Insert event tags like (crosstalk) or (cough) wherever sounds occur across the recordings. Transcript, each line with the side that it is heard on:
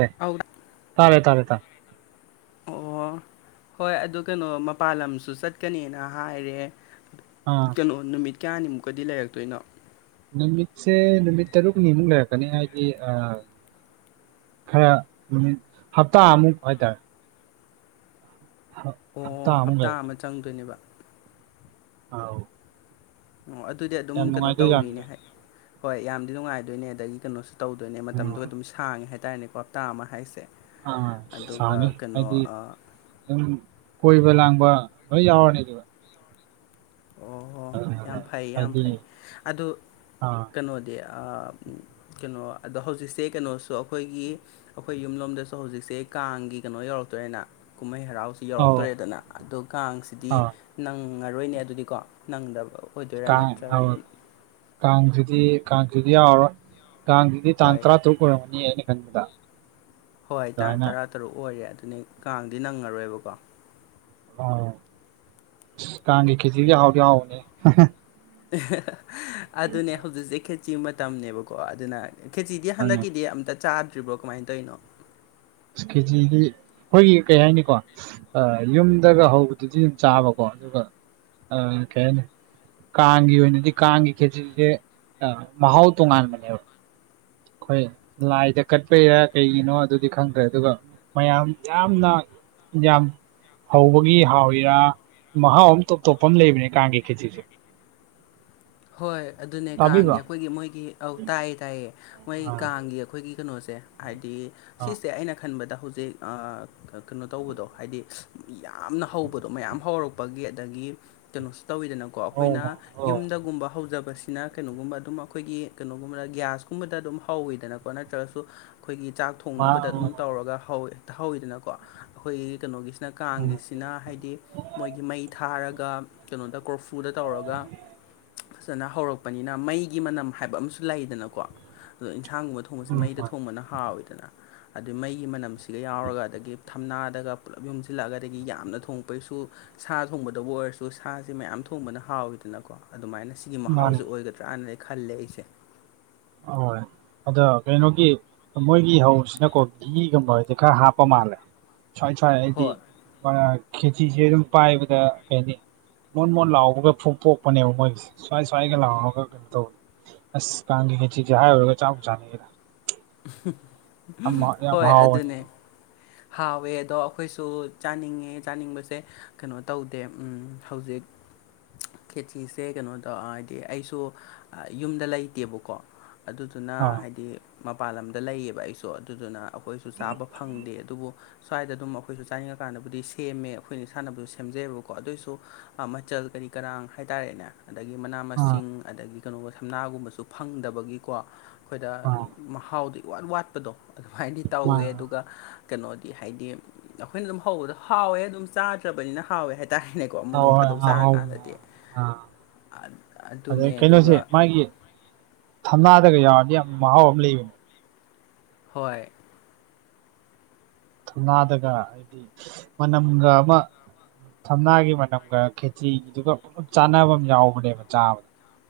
right: ꯑꯦ
left: ꯑꯧ
right: ꯇꯥꯔꯦ ꯇꯔꯦ ꯇꯥꯏ
left: ꯑꯣ ꯍꯣꯏ ꯑꯗꯨ ꯀꯩꯅꯣ ꯃꯄꯥꯟ ꯂꯝꯁꯨ ꯆꯠꯀꯅꯦꯅ ꯍꯥꯏꯔꯦ
right: ꯑꯥ
left: ꯀꯩꯅꯣ ꯅꯨꯃꯤꯠ ꯀꯌꯥꯅꯤꯃꯨꯛꯀꯗꯤ ꯂꯩꯔꯛꯇꯣꯏꯅꯣ
right: ꯅꯨꯃꯤꯠꯁꯦ ꯅꯨꯃꯤꯠ ꯇꯔꯨꯛꯅꯤꯃꯨꯛ ꯂꯩꯔꯛꯀꯅꯤ ꯍꯥꯏꯗꯤ ꯈꯔ ꯅꯨꯃꯤꯠ ꯍꯞꯇꯥꯃꯨꯛ ꯍꯥꯏꯇꯥꯔꯦ
left: ꯑꯣ
right: ꯍꯞꯇꯥꯃꯨꯛ
left: ꯍꯞꯇꯥ ꯑꯃ
right: ꯂꯩꯔꯛꯀꯅꯤ
left: ꯆꯪꯗꯣꯏꯅꯦꯕ
right: ꯑꯥꯎ
left: ꯑꯣ ꯑꯗꯨꯗꯤ ꯑꯗꯨꯝ ꯀꯩꯅꯣ ꯇꯧꯔꯤꯅꯦ
right: ꯖꯥꯠꯅꯤꯗ
left: ꯍꯥꯏ ꯍꯣꯏ ꯌꯥꯝꯗꯤ ꯅꯨꯡꯉꯥꯏꯗꯣꯏꯅꯦ ꯑꯗꯒꯤ ꯀꯩꯅꯣꯁꯨ ꯇꯧꯗꯣꯏꯅꯦ ꯃꯇꯝꯗꯨ
right: ꯑꯥ
left: ꯑꯗꯨꯝ ꯁꯥꯡꯉꯦ ꯍꯥꯏꯇꯥꯔꯅꯦꯀꯣ ꯍꯞꯇꯥ ꯑꯃ ꯍꯥꯏꯁꯦ
right: ꯑꯥ
left: ꯑꯗꯨꯒ
right: ꯁꯥꯡꯉꯤ
left: ꯀꯩꯅꯣ
right: ꯍꯥꯏꯗꯤ ꯑꯗꯨꯝ ꯀꯣꯏꯕ ꯂꯥꯡꯕ ꯂꯣꯏ ꯌꯥꯎꯔꯅꯤ ꯑꯗꯨꯗ
left: ꯑꯣ ꯑꯣ ꯌꯥꯝ ꯐꯩ ꯌꯥꯝ
right: ꯍꯥꯏꯗꯤ
left: ꯐꯩ ꯑꯗꯨ
right: ꯑꯥ
left: ꯀꯩꯅꯣꯗꯤ ꯑ ꯀꯩꯅꯣ ꯑꯗꯣ ꯍꯧꯖꯤꯛꯁꯦ ꯀꯩꯅꯣꯁꯨ ꯑꯩꯈꯣꯏꯒꯤ ꯑꯩꯈꯣꯏ ꯌꯨꯝꯂꯣꯝꯗꯁꯨ ꯍꯧꯖꯤꯛꯁꯦ ꯀꯥꯡꯒꯤ ꯀꯩꯅꯣ ꯌꯧꯔꯛꯇꯣꯔꯦꯅ ꯀꯨꯝꯍꯩ ꯍꯔꯥꯎ
right: ꯑꯧ
left: ꯌꯧꯔꯛꯇꯣꯔꯦꯗꯅ ꯑꯗꯣ ꯀꯥꯡꯁꯤꯗꯤ
right: ꯑꯥ
left: ꯅꯪꯉꯔꯣꯏꯅꯦ ꯑꯗꯨꯗꯤꯀꯣ ꯅꯪꯗꯕ ꯑꯣꯏꯗꯣꯏꯔꯥ
right: ꯀꯥꯡ
left: ꯅꯠꯇ꯭ꯔꯒꯅ
right: ꯀꯥꯡꯁꯤꯗꯤ ꯀꯥꯡꯁꯤꯗꯤ ꯌꯥꯎꯔꯔꯣꯏ ꯀꯥꯡꯁꯤꯗꯤ ꯇꯥꯡ
left: ꯍꯣꯏ
right: ꯇꯔꯥ ꯇꯔꯨꯛ ꯑꯣꯏꯔꯝꯒꯅꯤꯌꯦ ꯑꯩꯅ ꯈꯟꯕꯗ
left: ꯍꯣꯏ ꯇꯥꯡ
right: ꯑꯗꯨꯃꯥꯏꯅ
left: ꯇꯔꯥ ꯇꯔꯨꯛ ꯑꯣꯏꯔꯦ ꯑꯗꯨꯅꯤ ꯀꯥꯡꯗꯤ ꯅꯪꯉ ꯔꯣꯏꯕꯀꯣ
right: ꯑꯥꯎ ꯀꯥꯡꯒꯤ ꯈꯦꯆ꯭ꯔꯤꯗꯤ ꯍꯥꯎꯗꯤ ꯍꯥꯎꯕꯅꯦ
left: ꯑꯗꯨꯅꯦ ꯍꯧꯖꯤꯛꯁꯦ ꯈꯦꯠꯆꯤ ꯃꯇꯝꯅꯦꯕꯀꯣ ꯑꯗꯨꯅ ꯈꯦꯆꯤꯗꯤ
right: ꯑꯗꯨꯅ
left: ꯍꯟꯗꯛꯀꯤꯗꯤ ꯑꯝꯇ ꯆꯥꯗ꯭ꯔꯤꯕ꯭ꯔꯣ ꯀꯃꯥꯏꯅ ꯇꯧꯔꯤꯅꯣ
right: ꯈꯦꯆꯤꯗꯤ ꯑꯩꯈꯣꯏꯒꯤ ꯀꯩ ꯍꯥꯏꯅꯤꯀꯣ ꯑꯥ ꯌꯨꯝꯗꯒ ꯍꯧꯕꯗꯨꯗꯤ ꯑꯗꯨꯝ ꯆꯥꯕꯀꯣ ꯑꯗꯨꯒ ꯀꯩ ꯍꯥꯏꯅꯤ ꯀꯥꯡꯒꯤ ꯑꯣꯏꯅꯗꯤ ꯀꯥꯡꯒꯤ ꯈꯦꯆ꯭ꯔꯤꯗꯨꯗꯤ ꯃꯍꯥꯎ ꯇꯣꯉꯥꯟꯕꯅꯦꯕ ꯑꯩꯈꯣꯏ ꯂꯥꯏꯗ ꯀꯠꯄꯩꯔꯥ ꯀꯩꯒꯤꯅꯣ ꯑꯗꯨꯗꯤ ꯈꯪꯗ꯭ꯔꯦ ꯑꯗꯨꯒ ꯃꯌꯥꯝ ꯌꯥꯝꯅ ꯌꯥꯝ ꯍꯧꯕꯒꯤ ꯍꯥꯎꯔꯤꯔ ꯃꯍꯥꯎ ꯑꯃ ꯇꯣꯞ ꯇꯣꯞꯄ ꯑꯃ ꯂꯩꯕꯅꯦ ꯀꯥꯡꯒꯤ ꯈꯦꯆ꯭ꯔꯤꯖꯦ
left: ꯍꯣꯏ ꯑꯗꯨꯅꯦ ꯀꯥꯡꯒꯤ
right: ꯇꯥꯕꯤꯕ꯭ꯔꯣ
left: ꯑꯩꯈꯣꯏꯒꯤ ꯃꯣꯏꯒꯤ ꯑꯧ ꯇꯥꯏꯌꯦ ꯇꯥꯏꯌꯦ ꯃꯣꯏ
right: ꯑꯥ
left: ꯀꯥꯡꯒꯤ ꯑꯩꯈꯣꯏꯒꯤ ꯀꯩꯅꯣꯁꯦ ꯍꯥꯏꯗꯤ
right: ꯑꯥ
left: ꯁꯤꯁꯦ ꯑꯩꯅ ꯈꯟꯕꯗ ꯍꯧꯖꯤꯛ ꯑꯥ ꯀꯩꯅꯣ ꯇꯧꯕꯗꯣ ꯍꯥꯏꯗꯤ ꯌꯥꯝꯅ ꯍꯧꯕꯗꯣ ꯃꯌꯥꯝ ꯍꯧꯔꯛꯄꯒꯤ ꯑꯗꯒꯤ ꯀꯩꯅꯣꯁꯨ ꯇꯧꯋꯤꯗꯅꯀꯣ
right: ꯑꯧ
left: ꯑꯩꯈꯣꯏꯅ
right: ꯑꯧ
left: ꯌꯨꯝꯗ ꯒꯨꯝꯕ ꯍꯧꯖꯕꯁꯤꯅ ꯀꯩꯅꯣꯒꯨꯝꯕ ꯑꯗꯨꯝ ꯑꯩꯈꯣꯏꯒꯤ ꯀꯩꯅꯣꯒꯨꯝꯕꯗ ꯒ꯭ꯌꯥꯁꯀꯨꯝꯕꯗ ꯑꯗꯨꯝ ꯍꯧꯋꯤꯗꯅꯀꯣ ꯅꯠꯇ꯭ꯔꯒꯁꯨ ꯑꯩꯈꯣꯏꯒꯤ ꯆꯥꯛ
right: ꯃꯥ
left: ꯊꯣꯡꯅꯕꯗ ꯑꯗꯨꯝ ꯇꯧꯔꯒ ꯍꯧ ꯍꯧꯋꯤꯗꯅꯀꯣ ꯑꯩꯈꯣꯏꯒꯤ ꯀꯩꯅꯣꯒꯤ ꯅ
right: ꯎꯝ
left: ꯀꯥꯡꯒꯤꯁꯤꯅ ꯍꯥꯏꯗꯤ ꯃꯣꯏꯒꯤ ꯃꯩ ꯊꯥꯔꯒ ꯀꯩꯅꯣꯗ ꯀꯣꯔꯐꯨꯗ ꯇꯧꯔꯒ ꯐꯖꯅ ꯍꯧꯔꯛꯄꯅꯤꯅ ꯃꯩꯒꯤ ꯃꯅꯝ ꯍꯥꯏꯕ ꯑꯃꯁꯨ ꯂꯩꯗꯅꯀꯣ ꯑꯗꯣ ꯏꯟꯁꯥꯡꯒꯨꯝꯕ ꯊꯣꯡ ꯊꯣꯡꯕꯁꯤꯅ
right: ꯎꯝ
left: ꯃꯩꯗ ꯊꯣꯡꯕꯅ ꯍꯥꯎꯋꯤꯗꯅ ꯑꯗꯨꯏ ꯃꯩꯒꯤ ꯃꯅꯝꯁꯤꯒ ꯌꯥꯎꯔꯒ ꯑꯗꯒꯤ ꯊꯝꯅꯥꯗꯒ ꯄꯨꯂꯞ ꯌꯣꯝꯁꯤꯜꯂꯛꯑꯒꯗꯒꯤ ꯌꯥꯝꯅ ꯊꯣꯡꯉꯛꯄꯒꯤꯁꯨ ꯁꯥ ꯊꯣꯡꯕꯗꯕꯨ ꯑꯣꯏꯔꯁꯨ ꯁꯥꯁꯦ ꯃꯌꯥꯝ ꯊꯣꯡꯕꯅ ꯍꯥꯎꯋꯤꯗꯅꯀꯣ ꯑꯗꯨꯃꯥꯏꯅ ꯁꯤꯒꯤ ꯃꯍꯥꯎꯁꯦ
right: ꯃꯥꯅꯤ
left: ꯑꯣꯏꯒꯗ꯭ꯔꯥꯅ ꯑꯩ ꯈꯜꯂꯦ ꯑꯩꯁꯦ
right: ꯑꯗꯣ ꯀꯩꯅꯣꯒꯤ ꯃꯣꯏꯒꯤ ꯍꯧꯕꯁꯤꯅꯀꯣ ꯘꯤꯒꯨꯝꯕꯁꯤ ꯈꯔ ꯍꯥꯞꯄ ꯃꯥꯜꯂꯦ ꯁ꯭ꯋꯥꯏ ꯁ꯭ꯋꯥꯏ ꯍꯥꯏꯗꯤ
left: ꯍꯣꯏ
right: (unintelligible) ꯈꯦꯆꯤꯁꯦ ꯑꯗꯨꯝ ꯄꯥꯏꯕꯗ ꯀꯩ ꯍꯥꯏꯅꯤ ꯃꯣꯟ ꯃꯣꯟ ꯂꯥꯎꯕꯒ ꯐꯨ ꯄꯣꯛꯄꯅꯦꯕ ꯃꯣꯏꯁꯦ ꯁ꯭ꯋꯥꯏ ꯁ꯭ꯋꯥꯏꯒ ꯂꯥꯎꯔꯒ ꯀꯩꯅꯣ ꯇꯧꯕꯅꯦ ꯑꯁ ꯀꯥꯡꯒꯤ ꯈꯦꯆꯤꯁꯦ ꯍꯥꯏꯔꯨꯒ ꯆꯥꯕꯨ ꯆꯥꯅꯤꯡꯉꯤꯗ ꯌꯥꯝ ꯌꯥꯝ
left: ꯍꯣꯏ
right: ꯍꯥꯎꯕꯅꯦ
left: ꯑꯗꯨꯅꯦ ꯍꯥꯎꯋꯦ ꯑꯗꯣ ꯑꯩꯈꯣꯏꯁꯨ ꯆꯥꯅꯤꯡꯉꯦ ꯆꯥꯅꯤꯡꯕꯁꯦ ꯀꯩꯅꯣ ꯇꯧꯗꯦ ꯍꯧꯖꯤꯛ ꯈꯦꯆꯤꯁꯦ ꯀꯩꯅꯣ ꯇꯧ ꯍꯥꯏꯗꯤ ꯑꯩꯁꯨ ꯌꯨꯝꯗ ꯂꯩꯇꯦꯕꯀꯣ ꯑꯗꯨꯗꯨꯅ
right: ꯑꯥ
left: ꯍꯥꯏꯗꯤ ꯃꯄꯥꯟ ꯂꯝꯗ ꯂꯩꯌꯦꯕ ꯑꯩꯁꯨ ꯑꯗꯨꯗꯨꯅ ꯑꯩꯈꯣꯏꯁꯨ ꯆꯥꯕ ꯐꯪꯗꯦ ꯑꯗꯨꯕꯨ ꯁ꯭ꯋꯥꯏꯗ ꯑꯗꯨꯝ ꯑꯩꯈꯣꯏꯁꯨ ꯆꯥꯅꯤꯡꯉꯀꯥꯟꯗꯕꯨꯗꯤ ꯁꯦꯝꯃꯦ ꯑꯩꯈꯣꯏꯅ ꯏꯁꯥꯅꯕꯨ ꯁꯦꯝꯖꯩꯌꯦꯕꯀꯣ ꯑꯗꯨꯑꯣꯏꯁꯨ ꯃꯆꯜ ꯀꯔꯤ ꯀꯔꯥꯡ ꯍꯥꯏꯇꯥꯔꯦꯅꯦ ꯑꯗꯒꯤ ꯃꯅꯥ
right: ꯑꯥ
left: ꯃꯁꯤꯡ ꯑꯗꯒꯤ ꯀꯩꯅꯣꯒꯕ ꯊꯝꯅꯥꯒꯨꯝꯕꯁꯨ ꯐꯪꯗꯕꯒꯤꯀꯣ ꯑꯩꯈꯣꯏꯗ
right: ꯑꯥ
left: ꯃꯍꯥꯎꯗꯤ ꯏꯋꯥꯠ ꯋꯥꯠꯄꯗꯣ ꯑꯗꯨꯃꯥꯏꯅꯗꯤ ꯇꯧꯋꯦ
right: ꯃꯥꯅꯦ
left: ꯑꯗꯨꯒ ꯀꯩꯅꯣꯗꯤ ꯍꯥꯏꯗꯤ ꯑꯩꯈꯣꯏꯅ ꯑꯗꯨꯝ ꯍꯧꯕꯗꯣ ꯍꯥꯎꯋꯦ ꯑꯗꯨꯝ ꯆꯥꯗ꯭ꯔꯕꯅꯤꯅ ꯍꯥꯎꯋꯦ ꯍꯥꯏꯗꯤ ꯇꯥꯥꯔꯦꯅꯦꯀꯣ
right: ꯍꯣꯏ
left: ꯅꯣꯡ ꯐꯥꯗꯣꯛ
right: ꯍꯣꯏ ꯍꯥꯎꯕꯅꯦ
left: ꯆꯥꯔꯀꯥꯟꯗꯗꯤ
right: ꯑꯥ
left: ꯑꯗꯨꯅꯦ ꯑꯗꯨꯒ
right: ꯊꯝꯅꯥ ꯀꯩ ꯀꯩ ꯌꯥꯎꯔꯗꯤ ꯌꯥꯝ ꯃꯍꯥꯎ ꯑꯃ ꯂꯩꯕꯅꯦ
left: ꯍꯣꯏ
right: ꯊꯝꯅꯥꯗꯒ ꯍꯥꯏꯗꯤ ꯃꯅꯝꯒ ꯑꯃ ꯊꯝꯅꯥꯒꯤ ꯃꯅꯝꯒ ꯈꯦꯆ꯭ꯔꯤꯗꯨꯒ ꯄꯨꯂꯞ ꯆꯥꯟꯅꯕ ꯑꯃ ꯌꯥꯎꯕꯅꯦꯕ ꯆꯥꯕꯗ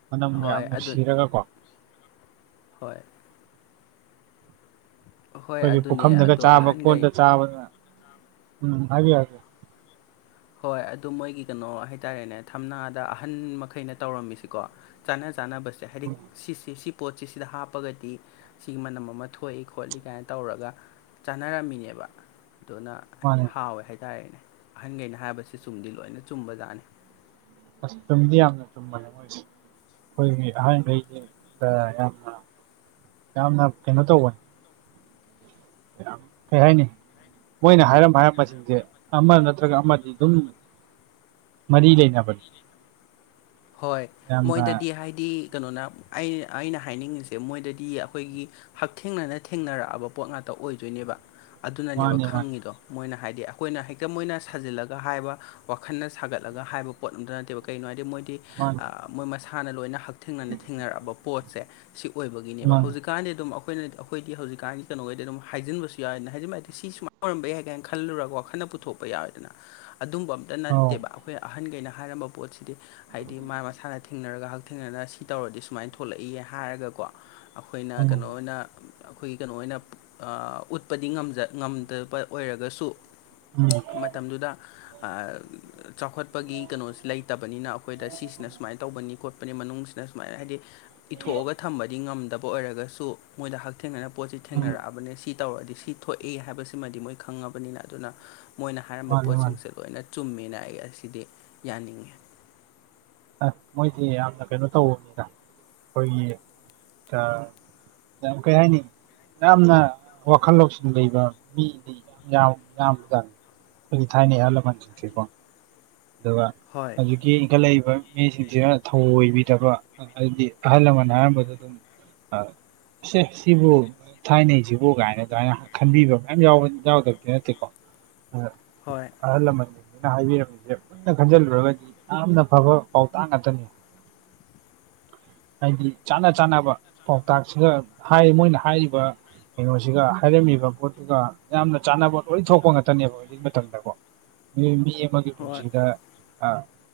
right: ꯃꯅꯝꯒ
left: ꯍꯣꯏ
right: ꯌꯥꯝ
left: ꯑꯗꯨ
right: ꯅꯨꯡꯁꯤꯔꯒ ꯀꯣ
left: ꯍꯣꯏ ꯍꯣꯏ
right: ꯑꯩꯈꯣꯏꯒꯤ
left: ꯑꯗꯨꯅꯦ
right: ꯄꯨꯈꯝꯗꯒ
left: ꯑꯗꯣ
right: ꯆꯥꯕ
left: ꯑꯍꯟꯈꯩ
right: ꯀꯣꯟꯗ ꯆꯥꯕꯗꯨꯅ ꯎꯝ ꯍꯥꯏꯕꯤꯌꯨ ꯍꯥꯏꯕꯤꯌꯨ
left: ꯍꯣꯏ ꯑꯗꯨ ꯃꯣꯏꯒꯤ ꯀꯩꯅꯣ ꯍꯥꯏꯇꯥꯔꯦꯅꯦ ꯊꯝꯅꯥꯗ ꯑꯍꯟ ꯃꯈꯩꯅ ꯇꯧꯔꯝꯃꯤꯁꯤꯀꯣ ꯆꯅꯥ ꯆꯅꯥꯕꯁꯦ ꯍꯥꯏꯗꯤ ꯁꯤ ꯁꯤ ꯁꯤ ꯄꯣꯠꯁꯤ ꯁꯤꯗ ꯍꯥꯞꯄꯒꯗꯤ ꯁꯤꯒꯤ ꯃꯅꯝ ꯑꯃ ꯊꯣꯛꯏ ꯈꯣꯠꯂꯤ ꯀꯥꯏꯅ ꯇꯧꯔꯒ ꯆꯥꯟꯅꯔꯝꯃꯤꯅꯦꯕ ꯑꯗꯨꯅ ꯍꯥꯏꯗꯤ
right: ꯃꯥꯅꯦ
left: ꯍꯥꯎꯋꯦ ꯍꯥꯏꯇꯥꯔꯦꯅꯦ ꯑꯍꯟꯈꯩꯅ ꯍꯥꯏꯕꯁꯤ ꯆꯨꯝꯗꯤ ꯂꯣꯏꯅ ꯆꯨꯝꯕ ꯖꯥꯠꯅꯤ
right: ꯑꯁ ꯆꯨꯝꯗꯤ ꯌꯥꯝꯅ ꯆꯨꯝꯕꯅꯦ ꯃꯣꯏꯁꯦ ꯑꯩꯈꯣꯏꯒꯤ ꯑꯍꯥꯟꯈꯩꯁꯤ ꯌꯥꯝꯅ ꯌꯥꯝꯅ ꯀꯩꯅꯣ ꯇꯧꯕꯅꯤ ꯀꯩ ꯍꯥꯏꯅꯤ ꯃꯣꯏꯅ ꯍꯥꯏꯔꯝꯕ ꯍꯥꯏꯔꯝꯕꯁꯤꯡꯁꯦ ꯑꯃ ꯅꯠꯇ꯭ꯔꯒ ꯑꯃꯗꯤ ꯑꯗꯨꯝ ꯃꯔꯤ ꯂꯩꯅꯩ (unintelligible)
left: ꯍꯣꯏ ꯃꯣꯏꯗꯗꯤ ꯍꯥꯏꯗꯤ ꯀꯩꯅꯣꯅ ꯑꯩ ꯑꯩꯅ ꯍꯥꯏꯅꯤꯡꯉꯤꯁꯦ ꯃꯣꯏꯗꯗꯤ ꯑꯩꯈꯣꯏꯒꯤ ꯍꯛꯊꯦꯡꯅꯅ ꯊꯦꯡꯅꯔꯛꯑꯕ ꯄꯣꯠ ꯉꯥꯛꯇ ꯑꯣꯏꯗꯣꯏꯅꯦꯕ ꯑꯗꯨꯅꯅꯦꯕ
right: ꯃꯥꯅꯤ ꯃꯥꯅꯤ
left: ꯈꯪꯉꯤꯗꯣ ꯃꯣꯏꯅ ꯍꯥꯏꯗꯤ ꯑꯩꯈꯣꯏꯅ ꯍꯦꯛꯇ ꯃꯣꯏꯅ ꯁꯥꯖꯤꯜꯂꯒ ꯍꯥꯏꯕ ꯋꯥꯈꯜꯅ ꯁꯥꯒꯠꯂꯒ ꯍꯥꯏꯕ ꯄꯣꯠ ꯑꯝꯇ ꯅꯠꯇꯦꯕ ꯀꯔꯤꯅꯣ ꯍꯥꯏꯗꯤ ꯃꯣꯏꯗꯤ
right: ꯃꯥꯅꯤ
left: ꯃꯣꯏ ꯃꯁꯥꯅ ꯂꯣꯏꯅ ꯍꯛꯊꯦꯡꯅꯅ ꯊꯦꯡꯅꯔꯛꯑꯕ ꯄꯣꯠꯁꯦ ꯁꯤ ꯑꯣꯏꯕꯒꯤꯅꯦꯕ
right: ꯃꯥꯅꯤ
left: ꯍꯧꯖꯤꯛ ꯍꯧꯖꯤꯀꯥꯟꯗꯤ ꯑꯗꯨꯝ ꯑꯩꯈꯣꯏꯅ ꯑꯩꯈꯣꯏ ꯍꯧꯖꯤꯛꯀꯥꯟꯗꯤ ꯀꯩꯅꯣ ꯑꯣꯏꯗꯤ ꯑꯗꯨꯝ ꯍꯥꯏꯖꯤꯟꯕꯁꯨ ꯌꯥꯏꯅ ꯍꯥꯏꯖꯤꯟꯕ ꯍꯥꯏꯗꯤ ꯁꯤ ꯁꯨꯃꯥꯏꯅ ꯑꯣꯏꯔꯝꯕ ꯌꯥꯏ ꯀꯥꯏꯅ ꯈꯜꯂꯨꯔꯒ ꯋꯥꯈꯜꯅ ꯄꯨꯊꯣꯛꯄ ꯌꯥꯎꯋꯦꯗꯅ ꯑꯗꯨꯝꯕ
right: ꯑꯧ
left: ꯅꯠꯇꯦꯕ ꯑꯩꯈꯣꯏ ꯑꯍꯟꯈꯩꯅ ꯍꯥꯏꯔꯝꯕ ꯄꯣꯠꯁꯤꯗꯤ ꯍꯥꯏꯗꯤ ꯃꯥ ꯃꯁꯥꯅ ꯊꯦꯡꯅꯔꯒ ꯍꯛꯊꯦꯡꯅꯅ ꯁꯤ ꯇꯧꯔꯗꯤ ꯁꯨꯃꯥꯏꯅ ꯊꯣꯛꯂꯛꯏ ꯍꯥꯏꯔꯒꯀꯣ ꯑꯩꯈꯣꯏꯅ
right: ꯎꯝ
left: ꯀꯩꯅꯣ ꯑꯣꯏꯅ ꯑꯩꯈꯣꯏꯒꯤ ꯀꯩꯅꯣ ꯑꯣꯏꯅ ꯎꯠꯄꯗꯤ ꯉꯝꯗꯕ ꯑꯣꯏꯔꯒꯁꯨ
right: ꯎꯝ
left: ꯃꯇꯝꯗꯨꯗ ꯆꯥꯎꯈꯠꯄꯒꯤ ꯀꯩꯅꯣꯁꯦ ꯂꯩꯇꯕꯅꯤꯅ ꯑꯩ ꯑꯩꯈꯣꯏꯗ ꯁꯤꯁꯤꯅ ꯁꯨꯃꯥꯏꯅ ꯇꯧꯕꯅꯤ ꯈꯣꯠꯄꯅꯤ ꯃꯅꯨꯡꯁꯤꯗ ꯁꯨꯃꯥꯏꯅ ꯍꯥꯏꯗꯤ ꯏꯊꯣꯛꯑꯒ ꯊꯝꯕꯗꯤ ꯉꯝꯗꯕ ꯑꯣꯏꯔꯒꯁꯨ ꯃꯣꯏꯗ ꯍꯛꯊꯦꯡꯅꯅ ꯄꯣꯠꯁꯤ
right: ꯎꯝ
left: ꯊꯦꯡꯅꯔꯛꯑꯕꯅꯦ ꯁꯤ ꯇꯧꯔꯗꯤ ꯁꯤ ꯊꯣꯛꯏ ꯍꯥꯏꯕꯁꯤꯃꯗꯤ ꯃꯣꯏ ꯈꯪꯉꯕꯅꯤꯅ ꯑꯗꯨꯅ ꯃꯣꯏꯅ ꯍꯥꯏꯔꯝꯕ
right: ꯃꯥꯅꯤ ꯃꯥꯅꯤ
left: ꯄꯣꯠꯁꯤꯡꯁꯦ ꯂꯣꯏꯅ ꯆꯨꯝꯃꯦꯅ ꯑꯩ ꯑꯁꯤꯗꯤ ꯌꯥꯅꯤꯡꯉꯤ
right: ꯑꯥ ꯃꯣꯏꯗꯤ ꯌꯥꯝꯅ ꯀꯩꯅꯣ ꯇꯧꯕꯅꯤꯗ ꯑꯩꯈꯣꯏꯒꯤ ꯑꯥ ꯌꯥꯝ ꯀꯩ ꯍꯥꯏꯅꯤ ꯌꯥꯝꯅ ꯋꯥꯈꯜ ꯂꯧꯁꯤꯡ ꯂꯩꯕ ꯃꯤꯅꯤ (unintelligible) ꯑꯩꯈꯣꯢ ꯊꯥꯢꯅꯩ ꯑꯍꯥꯟ ꯂꯃꯥꯟꯁꯤꯡꯁꯦ ꯑꯗꯨꯒ
left: ꯍꯣꯏ
right: ꯍꯧꯖꯤꯛ ꯀꯤ ꯏꯟꯈꯠꯂꯛꯏꯕ ꯃꯤꯁꯤꯡꯁꯤꯅ ꯊꯧꯑꯣꯏꯕꯤꯗꯕ ꯍꯥꯏꯗꯤ ꯑꯍꯜ ꯂꯃꯟ ꯍꯥꯏꯔꯝꯕꯗꯨ ꯑꯗꯨꯝ ꯑ ꯁꯦ ꯁꯤꯕꯨ ꯊꯥꯏꯅꯩꯁꯤꯕꯨ ꯀꯥꯏꯅ ꯑꯗꯨꯃꯥꯏꯅ ꯈꯟꯕꯤꯕ ꯃꯌꯥꯝ ꯌꯥꯎꯗꯕꯗꯤ ꯅꯠꯇꯦꯀꯣ ꯑꯥ
left: ꯍꯣꯏ
right: ꯑꯍꯜ ꯂꯃꯟꯁꯤꯡꯅꯤꯅ ꯍꯥꯏꯕꯤꯔꯝꯃꯤꯁꯦ ꯃꯨꯟꯅ ꯈꯟꯖꯤꯜꯂꯨꯔꯒꯗꯤ ꯌꯥꯝꯅ ꯐꯕ ꯄꯥꯎꯇꯥꯛ ꯉꯥꯛꯇꯅꯤ ꯍꯥꯏꯗꯤ ꯆꯥꯅ ꯆꯥꯅꯕ ꯄꯥꯎꯇꯥꯛꯁꯤꯒ ꯍꯥꯏ ꯃꯣꯏꯅ ꯍꯥꯏꯔꯤꯕ ꯀꯩꯅꯣꯁꯤꯒ ꯍꯥꯏꯔꯝꯃꯤꯕ ꯄꯣꯠꯇꯨꯒ ꯌꯥꯝꯅ ꯆꯥꯅꯕ ꯂꯣꯏ ꯊꯣꯛꯄ ꯉꯥꯛꯇꯅꯦꯕ ꯍꯧꯖꯤꯛꯒꯤ ꯃꯇꯝꯗꯀꯣ (unintelligible) ꯑꯩꯒꯤ
left: ꯍꯣꯏ
right: ꯄꯨꯟꯁꯤꯗ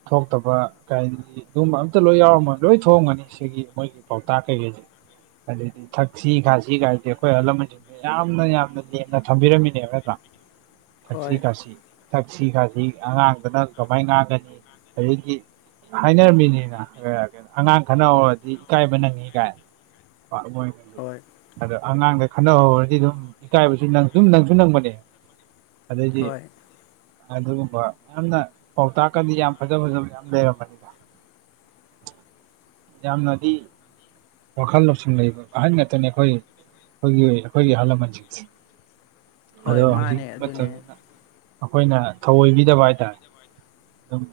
right: ꯊꯣꯛꯇꯕ ꯀꯥꯏ ꯑꯗꯨꯒꯨꯝꯕ ꯑꯝꯇ ꯂꯣꯏ ꯌꯥꯎꯔꯝꯃꯣꯏ ꯂꯣꯏ ꯊꯣꯛꯑꯝꯒꯅꯤ ꯁꯤꯒꯤ ꯃꯣꯏꯒꯤ ꯄꯥꯎꯇꯥꯛ ꯀꯩꯀꯩꯁꯦ ꯑꯗꯨꯗꯗꯤ ꯊꯥꯛꯁꯤ ꯈꯥꯁꯤ ꯀꯥꯏꯁꯦ ꯑꯩꯈꯣꯏ ꯑꯍꯜ ꯂꯃꯟꯁꯤꯡ ꯌꯥꯝꯅ ꯌꯥꯝꯅ ꯂꯦꯝꯅ ꯊꯝꯕꯤꯔꯝꯃꯤꯅꯦꯕ ꯅꯠꯇꯔꯥ ꯊꯥꯛꯁꯤ
left: ꯍꯣꯏ
right: ꯈꯥꯁꯤ ꯊꯥꯛꯁꯤ ꯈꯥꯁꯤ ꯑꯉꯥꯡꯗꯅ ꯀꯃꯥꯏꯅ ꯉꯥꯡꯒꯅꯤ ꯑꯗꯒꯤ ꯍꯥꯏꯅꯔꯝꯃꯤꯅꯤꯅ ꯑꯥ ꯑꯉꯥꯡ ꯈꯟꯅ ꯍꯧꯔꯗꯤ ꯏꯀꯥꯏꯕ ꯅꯪꯉꯤ ꯀꯥꯏꯅ
left: ꯍꯣꯏ
right: ꯑꯗꯣ ꯑꯉꯥꯡꯗ ꯈꯟꯅ ꯍꯧꯔꯗꯤ ꯑꯗꯨꯝ ꯏꯀꯥꯏꯕꯁꯨ ꯅꯪ ꯁꯨꯝ ꯅꯪꯁꯨ ꯅꯪꯕꯅꯦ ꯑꯗꯩꯗꯤ
left: ꯍꯣꯏ
right: ꯑꯗꯨꯒꯨꯝꯕ ꯌꯥꯝꯅ ꯄꯥꯎꯇꯥꯛꯀꯗꯤ ꯌꯥꯝ ꯐꯖ ꯐꯖꯕ ꯌꯥꯝ ꯂꯩꯔꯝꯕꯅꯤ ꯌꯥꯝꯅꯗꯤ ꯋꯥꯈꯜ ꯂꯧꯁꯤꯡ ꯂꯩꯕ ꯑꯍꯟ ꯉꯥꯛꯇꯅꯦ ꯑꯩꯈꯣꯏ ꯑꯩꯈꯣꯏꯒꯤ ꯑꯩꯈꯣꯏꯒꯤ ꯑꯍꯜ ꯂꯃꯟꯁꯤꯡꯁꯦ ꯑꯗꯣ
left: ꯍꯣꯏ
right: ꯍꯧꯖꯤꯛ
left: ꯃꯥꯅꯦ ꯑꯗꯨꯅꯦ
right: ꯃꯇꯝꯁꯤꯅ ꯑꯩꯈꯣꯏꯅ ꯊꯧꯑꯣꯏꯕꯤꯗꯕ ꯍꯥꯏꯇꯥꯔꯦ ꯑꯗꯨꯝ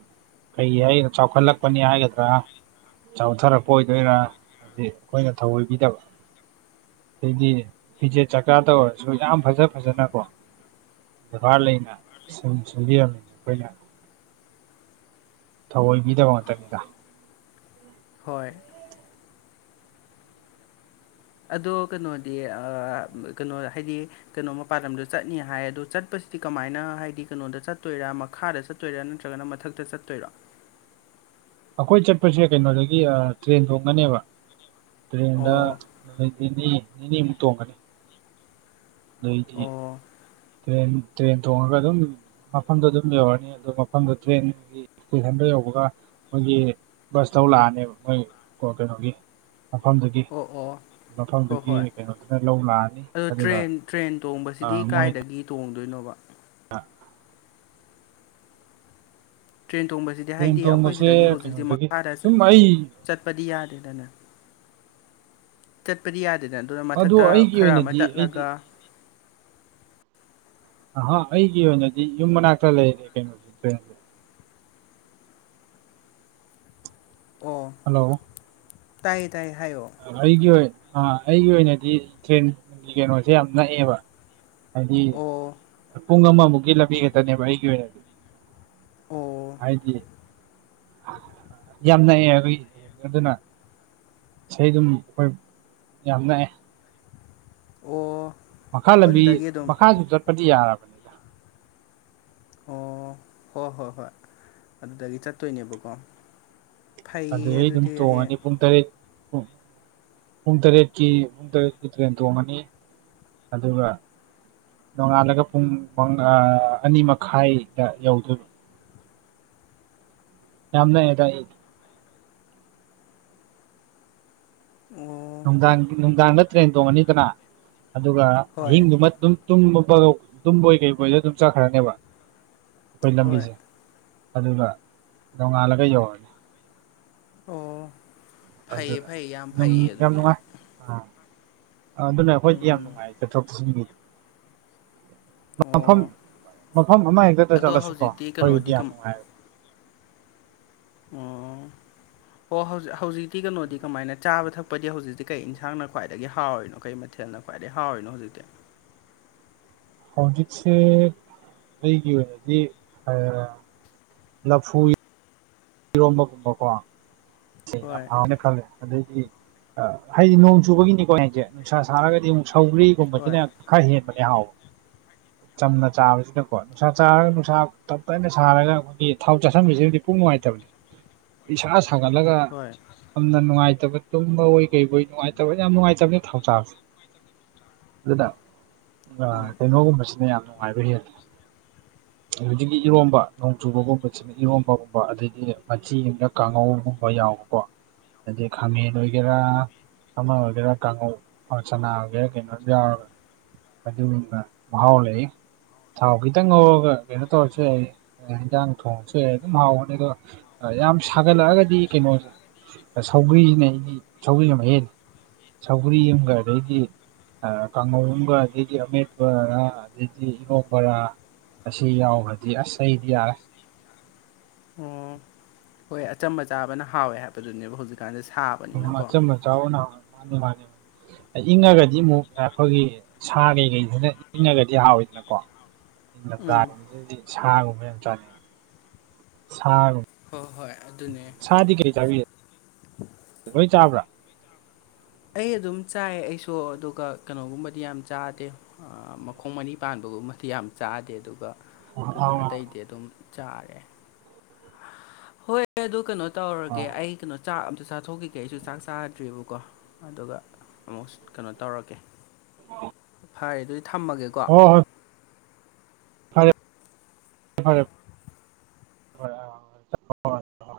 right: ꯀꯩ ꯍꯥꯏ ꯆꯥꯎꯈꯜꯂꯛꯄꯅꯤ ꯍꯥꯏꯒꯗ꯭ꯔꯥ ꯆꯥꯎꯊꯔꯛꯄ ꯑꯣꯏꯗꯣꯏꯔꯥ ꯍꯥꯏꯗꯤ ꯑꯩꯈꯣꯏꯅ ꯊꯧꯑꯣꯏꯕꯤꯗꯕ ꯑꯗꯩꯗꯤ ꯐꯤꯖꯦꯠ ꯆꯀꯥꯗ ꯑꯣꯏꯔꯁꯨ ꯌꯥꯝ ꯐꯖ ꯐꯖꯅꯀꯣ ꯕꯦꯕꯥꯔ ꯂꯩꯅ ꯁꯤꯟ ꯁꯤꯟꯕꯤꯔꯝꯃꯤꯅ ꯑꯩꯈꯣꯏꯅ ꯊꯧꯑꯣꯏꯕꯤꯗꯕ ꯃꯇꯝꯅꯤꯗ
left: ꯍꯣꯏ ꯑꯗꯣ ꯀꯩꯅꯣꯗꯤ (unintelligible) ꯀꯩꯅꯣ ꯍꯥꯏꯗꯤ ꯀꯩꯅꯣ ꯃꯄꯥꯟ ꯂꯝꯗ ꯆꯠꯅꯤ ꯍꯥꯏ ꯑꯗꯣ ꯆꯠꯄꯁꯤꯗꯤ ꯀꯃꯥꯏꯅ ꯍꯥꯏꯗꯤ ꯀꯩꯅꯣꯗ ꯆꯠꯇꯣꯏꯔꯥ ꯃꯈꯥꯗ ꯆꯠ ꯆꯠꯇꯣꯏꯔꯥ ꯅꯠꯇ꯭ꯔꯒꯅ ꯃꯊꯛꯇ ꯆꯠꯇꯣꯏꯔꯥ
right: ꯑꯩꯈꯣꯏ ꯆꯠꯄꯁꯦ ꯀꯩꯅꯣꯗꯒꯤ ꯇ꯭ꯔꯦꯟ ꯇꯣꯡꯉꯅꯦꯕ ꯇ꯭ꯔꯦꯟꯗ
left: ꯑꯣ
right: ꯅꯤꯅꯤ ꯅꯤꯅꯤꯃꯨꯛ ꯇꯣꯡꯒꯅꯤ (unintelligible)
left: ꯑꯣ
right: ꯇ꯭ꯔꯦꯟ ꯇ꯭ꯔꯦꯟ ꯇꯣꯡꯉꯒ ꯑꯗꯨꯝ ꯃꯐꯝꯗꯣ ꯑꯗꯨꯝ ꯌꯧꯔꯅꯤ ꯑꯗꯣ ꯃꯐꯝꯗꯣ ꯇ꯭ꯔꯦꯟꯒꯤ ꯏꯁꯇꯦꯁꯟꯗ ꯌꯧꯕꯒ ꯃꯈꯣꯏꯒꯤ ꯕꯁꯊꯧ ꯂꯥꯛꯑꯅꯦꯕ ꯃꯣꯏ ꯀ ꯀꯩꯅꯣꯒꯤ ꯃꯐꯝꯗꯨꯗꯒꯤ
left: ꯑꯣ ꯑꯣ ꯍꯣꯏ
right: ꯃꯐꯝꯗꯨꯗꯒꯤ
left: ꯍꯣꯏ
right: ꯀꯩꯅꯣꯗꯨꯅ ꯂꯧ ꯂꯥꯛꯑꯅꯤ
left: ꯑꯗꯣ
right: ꯑꯗꯨꯒ
left: ꯇ꯭ꯔꯦꯟ ꯇ꯭ꯔꯦꯟ ꯇꯣꯡꯕꯁꯤꯗꯤ
right: ꯃꯣꯏꯅ
left: ꯀꯥꯏꯗꯒꯤ ꯇꯣꯡꯗꯣꯏꯅꯣꯕ
right: (inaudible)
left: ꯇ꯭ꯔꯦꯟ ꯊꯣꯡꯕꯁꯤꯗꯤ
right: ꯇꯨꯔꯦꯟ
left: ꯍꯥꯏꯗꯤ ꯑꯩꯈꯣꯏ
right: ꯇꯣꯡꯕꯁꯦ
left: ꯁꯤꯗꯒꯤ ꯍꯧꯖꯤꯛꯇꯤ
right: ꯀꯩꯅꯣꯗꯒꯤ
left: ꯃꯈꯥꯗ
right: ꯑꯗꯨꯝ ꯑꯩ
left: ꯆꯠꯄꯗꯤ ꯌꯥꯗꯦꯗꯅ ꯆꯠꯄꯗꯤ ꯌꯥꯗꯦꯗ
right: ꯑꯗꯨ
left: ꯃꯊꯛꯇ
right: ꯑꯩꯒꯤ
left: ꯈꯔ ꯑꯃ
right: ꯑꯣꯏꯅꯗꯤ ꯑꯩꯗꯤ
left: ꯇꯠꯂꯒ
right: ꯑ ꯑꯩꯒꯤ ꯑꯣꯏꯅꯗꯤ ꯌꯨꯝ ꯃꯅꯥꯛꯇ ꯂꯩꯔꯦ
left: ꯑꯣ
right: ꯍꯜꯂꯣ
left: ꯇꯥꯏꯌꯦ ꯇꯥꯏꯌꯦ ꯍꯥꯏꯌꯣ
right: ꯑꯩꯒꯤ ꯑꯣꯏ ꯑꯩꯒꯤ ꯑꯣꯏꯅꯗꯤ ꯇ꯭ꯔꯦꯟ ꯀꯩꯅꯣꯁꯦ ꯌꯥꯝ ꯅꯛꯑꯦꯕ ꯍꯥꯏꯗꯤ
left: ꯑꯣ
right: ꯄꯨꯡ ꯑꯃꯃꯨꯛꯀꯤ ꯂꯝꯕꯤꯈꯛꯇꯅꯦꯕ ꯑꯩꯒꯤ ꯑꯣꯏꯅꯗꯤ
left: ꯑꯣ
right: ꯍꯥꯏꯗꯤ ꯌꯥꯝꯅꯛ‍ꯑꯦ ꯑꯩꯗꯤ ꯑꯗꯨꯅ ꯁꯩ ꯑꯗꯨꯝ ꯑꯩꯈꯣꯏ ꯌꯥꯝ ꯅꯛꯑꯦ
left: ꯑꯣ
right: ꯃꯈꯥ
left: ꯍꯣꯏ
right: ꯂꯝꯕꯤ
left: ꯑꯗꯨꯗꯒꯤ ꯑꯗꯨꯝ
right: ꯃꯈꯥꯁꯨ ꯆꯠꯄꯗꯤ ꯌꯥꯔꯕꯅꯤ
left: ꯑꯣ ꯍꯣꯏ ꯍꯣꯏ ꯍꯣꯏ ꯑꯗꯨꯗꯒꯤ ꯆꯠꯇꯣꯏꯅꯦꯕꯀꯣ
right: ꯑꯗꯨ
left: ꯐꯩꯌꯦ
right: ꯗꯩ ꯑꯗꯨꯝ
left: ꯑꯗꯨꯗꯤ ꯍꯌꯦꯡ
right: ꯇꯣꯡꯉꯅꯤ ꯄꯨꯡ ꯇꯔꯦꯠ ꯄꯨꯡ ꯇꯔꯦꯠꯀꯤ ꯄꯨꯡ ꯇꯔꯦꯠꯀꯤ ꯇ꯭ꯔꯦꯟ ꯇꯣꯡꯉꯅꯤ ꯑꯗꯨꯒ ꯅꯣꯡꯉꯥꯜꯂꯒ ꯄꯨꯡ (unintelligible) ꯑꯅꯤ ꯃꯈꯥꯏꯗ ꯌꯧꯗꯣꯏꯕ ꯌꯥꯝ ꯅꯥꯛꯑꯦꯗ
left: ꯑꯣ
right: ꯅꯨꯡꯗꯥꯡ ꯅꯨꯡꯗꯥꯡꯗ ꯇ꯭ꯔꯦꯟ ꯇꯣꯡꯉꯅꯤꯗꯅ ꯑꯗꯨꯒ
left: ꯍꯣꯏ
right: ꯑꯍꯤꯡꯗꯨꯃ ꯑꯗꯨꯝ (unintelligible) ꯇꯨꯝꯕꯣꯏ ꯀꯩꯕꯣꯏꯗ ꯑꯗꯨꯝ ꯆꯠꯈ꯭ꯔꯅꯦꯕ ꯑꯩꯈꯣꯏ
left: ꯍꯣꯏ
right: ꯂꯝꯕꯤꯁꯦ ꯑꯗꯨꯒ ꯅꯣꯡꯉꯥꯜꯂꯒ ꯌꯧꯔꯅꯤ
left: ꯑꯣ ꯐꯩꯌꯦ
right: ꯑꯗꯨꯅ
left: ꯐꯩꯌꯦ ꯌꯥꯝ
right: ꯗꯨꯝ
left: ꯐꯩꯌꯦ
right: ꯌꯥꯝ
left: ꯑꯗꯨꯗꯤ
right: ꯅꯨꯡꯉꯥꯏ ꯑꯥ ꯑꯗꯨꯅ ꯑꯩꯈꯣꯏꯗꯤ ꯌꯥꯝ
left: ꯎꯝ
right: ꯅꯨꯡꯉꯥꯏ ꯆꯠꯊꯣꯛ ꯆꯠꯁꯤꯟꯒꯤꯗꯤ ꯃꯐꯝ
left: ꯑꯣ
right: ꯃꯐꯝ ꯑꯃꯍꯦꯛꯇꯗ
left: ꯑꯗꯣ
right: ꯆꯠꯂꯁꯨꯀꯣ
left: ꯍꯧꯖꯤꯛꯇꯤ
right: ꯑꯩꯈꯣꯏꯗꯤ
left: ꯀꯩꯅꯣꯗꯤ
right: ꯌꯥꯝ
left: ꯀꯝ
right: ꯅꯨꯡꯉꯥꯏ
left: ꯎꯝ ꯑꯣ ꯍꯧꯖꯤꯛ ꯍꯧꯖꯤꯛꯇꯤ ꯀꯩꯅꯣꯗꯤ ꯀꯃꯥꯏꯅ ꯆꯥꯕ ꯊꯛꯄꯗꯤ ꯍꯧꯖꯤꯛꯇꯤ ꯀꯩ ꯏꯟꯁꯥꯡꯅ ꯈ꯭ꯋꯥꯏꯗꯒꯤ ꯍꯥꯎꯔꯤꯅꯣ ꯀꯩ ꯃꯊꯦꯜꯅ ꯈ꯭ꯋꯥꯏꯗꯩ ꯍꯥꯎꯔꯤꯅꯣ ꯍꯧꯖꯤꯛꯇꯤ
right: ꯍꯧꯖꯤꯛꯁꯦ ꯑꯩꯒꯤ ꯑꯣꯏꯅꯗꯤ (unintelligible) ꯂꯐꯨ (inaudible) ꯏꯔꯣꯝꯕꯒꯨꯝꯕꯀꯣ ꯁꯤ ꯌꯥꯝ
left: ꯍꯣꯏ
right: ꯍꯥꯎꯅꯦ ꯈꯜꯂꯦ ꯑꯗꯩꯗꯤ ꯍꯥꯏꯗꯤ ꯅꯣꯡ ꯆꯨꯕꯒꯤꯅꯤꯀꯣ ꯑꯩꯅ ꯍꯥꯏꯖꯦ ꯅꯨꯡꯁꯥ ꯁꯥꯔꯒꯗꯤ ꯑꯃꯨꯛ
left: ꯍꯣꯏ
right: ꯁꯧꯒ꯭ꯔꯤꯒꯨꯝꯕꯁꯤꯅ ꯈꯔ ꯍꯦꯟꯕꯅꯦ ꯍꯥꯎꯕ
left: (inaudible)
right: ꯆꯝꯅ ꯆꯥꯕꯁꯤꯅꯀꯣ ꯅꯨꯡꯁꯥ ꯆꯥꯔꯒ ꯅꯨꯡꯁꯥ ꯇꯞ ꯇꯅ ꯁꯥꯔꯒ ꯑꯩꯈꯣꯏꯒꯤ ꯊꯥꯎ ꯆꯥꯥꯁꯟꯕꯁꯤꯕꯨꯗꯤ ꯄꯨꯛ ꯅꯨꯡꯉꯥꯏꯇꯕꯅꯤ ꯏꯁꯥ ꯁꯥꯒꯠꯂꯒ
left: ꯍꯣꯏ
right: ꯌꯥꯝꯅ ꯅꯨꯡꯉꯥꯏꯇꯕ ꯇꯨꯝꯕ ꯑꯣꯏ ꯀꯩ ꯑꯣꯏ ꯅꯨꯡꯉꯥꯏꯇꯕ ꯌꯥꯝ ꯅꯨꯡꯉꯥꯏꯇꯕꯅꯦ ꯊꯥꯎ ꯆꯥꯕꯁꯦ ꯑꯗꯨꯅ
left: ꯍꯣꯏ
right: ꯀꯩꯅꯣꯒꯨꯝꯕꯁꯤꯅ ꯌꯥꯝ ꯅꯨꯡꯉꯥꯏꯕ ꯍꯦꯜꯂꯤ ꯑꯗꯨꯗꯒꯤ ꯏꯔꯣꯝꯕ ꯅꯣꯡ ꯆꯨꯕꯒꯨꯝꯕꯁꯦ ꯏꯔꯣꯟꯝꯕꯒꯨꯌꯝꯕ ꯑꯗꯩꯗꯤ ꯃꯆꯤꯒꯨꯝꯅ ꯀꯥꯡꯉꯧꯒꯨꯝꯕ ꯌꯥꯎꯕꯀꯣ ꯑꯗꯩ ꯈꯥꯃꯦꯟ ꯑꫭꯏꯒꯦꯔ ꯑꯃ ꯑꯣꯏꯒꯦꯔꯥ ꯀꯥꯡꯉꯧ ꯆꯅꯥ ꯑꯣꯏꯒꯦꯔꯥ ꯀꯩꯅꯣꯝ ꯌꯥꯎꯔꯒ ꯑꯗꯨ (unintelligible) ꯃꯍꯥꯎ ꯂꯩ ꯊꯥꯎ ꯈꯤꯇꯪ ꯉꯧꯔꯒ ꯀꯩꯅꯣ ꯇꯧꯔꯁꯨ ꯌꯥꯏꯌꯦ ꯏꯟꯖꯥꯡ ꯊꯣꯡꯁꯨ ꯑꯩ ꯑꯗꯨꯝ ꯍꯥꯎꯕꯅꯤꯗ ꯌꯥꯝ ꯁꯥꯒꯠꯂꯛꯑꯒꯗꯤ ꯀꯩꯅꯣꯁꯦ ꯁꯧꯒ꯭ꯔꯤꯅꯦ ꯑꯩꯗꯤ ꯁꯧꯒ꯭ꯔꯤꯅ ꯃꯍ ꯍꯦꯅꯤ ꯁꯧꯒꯔꯤ ꯑꯃꯒ ꯑꯗꯩꯗꯤ ꯀꯥꯡꯉꯧ ꯑꯃꯒ ꯑꯗꯩꯗꯤ ꯑꯃꯦꯠꯄꯔꯥ ꯑꯗꯩꯗꯤ ꯏꯔꯣꯛꯕꯔꯥ ꯑꯁꯤ ꯌꯥꯎꯒꯔꯗꯤ ꯑꯁ ꯑꯩꯗꯤ ꯌꯥꯔꯦ
left: ꯑꯣ ꯍꯣꯏ ꯑꯆꯝꯕ ꯆꯥꯕꯅ ꯍꯥꯎꯋꯦ ꯍꯥꯏꯕꯗꯨꯅꯦꯕ ꯍꯧꯖꯤꯛꯀꯥꯟꯗ ꯁꯥꯕ
right: ꯃꯆꯝꯕ ꯆꯕꯅꯥ ꯍꯥꯎꯋꯦ ꯃꯥꯅꯤ ꯃꯥꯅꯤ ꯑꯍꯤꯡꯅꯒꯗꯤ ꯑꯃꯨꯛ (unintelligible) ꯁꯥꯔꯤ ꯉꯩꯗꯅ (unintelligible) ꯍꯥꯎꯋꯤꯗꯅꯀꯣ ꯅꯤꯡ
left: ꯎꯝ
right: ꯂꯝꯊꯥꯒꯨꯝꯕꯁꯤꯗꯤ ꯁꯥꯒꯨꯝꯕ ꯌꯥꯝ ꯆꯥꯅꯤꯡꯉꯤ ꯁꯥꯒꯨꯝ
left: ꯍꯣꯏ ꯍꯣꯏ ꯑꯗꯨꯅꯦ
right: ꯈꯥꯗꯤ ꯀꯩ ꯆꯥꯕꯤꯒꯦ ꯂꯣꯏ ꯆꯥꯕ꯭ꯔꯥ
left: ꯑꯩ ꯑꯗꯨꯝ ꯆꯥꯏ ꯑꯩꯁꯨ ꯑꯗꯨꯒ ꯀꯩꯅꯣꯒꯨꯝꯕꯗꯤ ꯌꯥꯝ ꯆꯥꯗꯦ ꯃꯈꯣꯡ ꯃꯔꯤ ꯄꯥꯟꯕꯒꯨꯝꯕꯗꯤ ꯌꯥꯝ ꯆꯥꯗꯦ ꯑꯗꯨꯒ
right: ꯑꯥ
left: ꯀꯩꯅꯣ
right: ꯑꯥ
left: ꯑꯇꯩꯗꯤ ꯑꯗꯨꯝ ꯆꯥꯔꯦ ꯍꯣꯏ ꯑꯗꯨ ꯀꯩꯅꯣ ꯇꯧꯔꯒꯦ
right: ꯑꯥ
left: ꯑꯩ ꯀꯩꯅꯣ ꯆꯥꯛ ꯑꯝꯇ ꯆꯥꯊꯣꯛꯈꯤꯒꯦ ꯑꯩꯁꯨ ꯆꯥꯛ ꯆꯥꯗ꯭ꯔꯤꯕꯑꯕꯀꯣ ꯑꯗꯨꯒ ꯑꯃꯨꯛ ꯀꯩꯅꯣ ꯇꯧꯔꯛꯀꯦ
right: (inaudible)
left: ꯐꯔꯦ ꯑꯗꯨꯗꯤ ꯊꯝꯃꯒꯦꯀꯣ
right: ꯍꫭ ꯍꯣꯏ ꯐꯔꯦꯦ ꯐꯔꯦ ꯐꯔꯦ ꯐꯔꯦ ꯑꯥ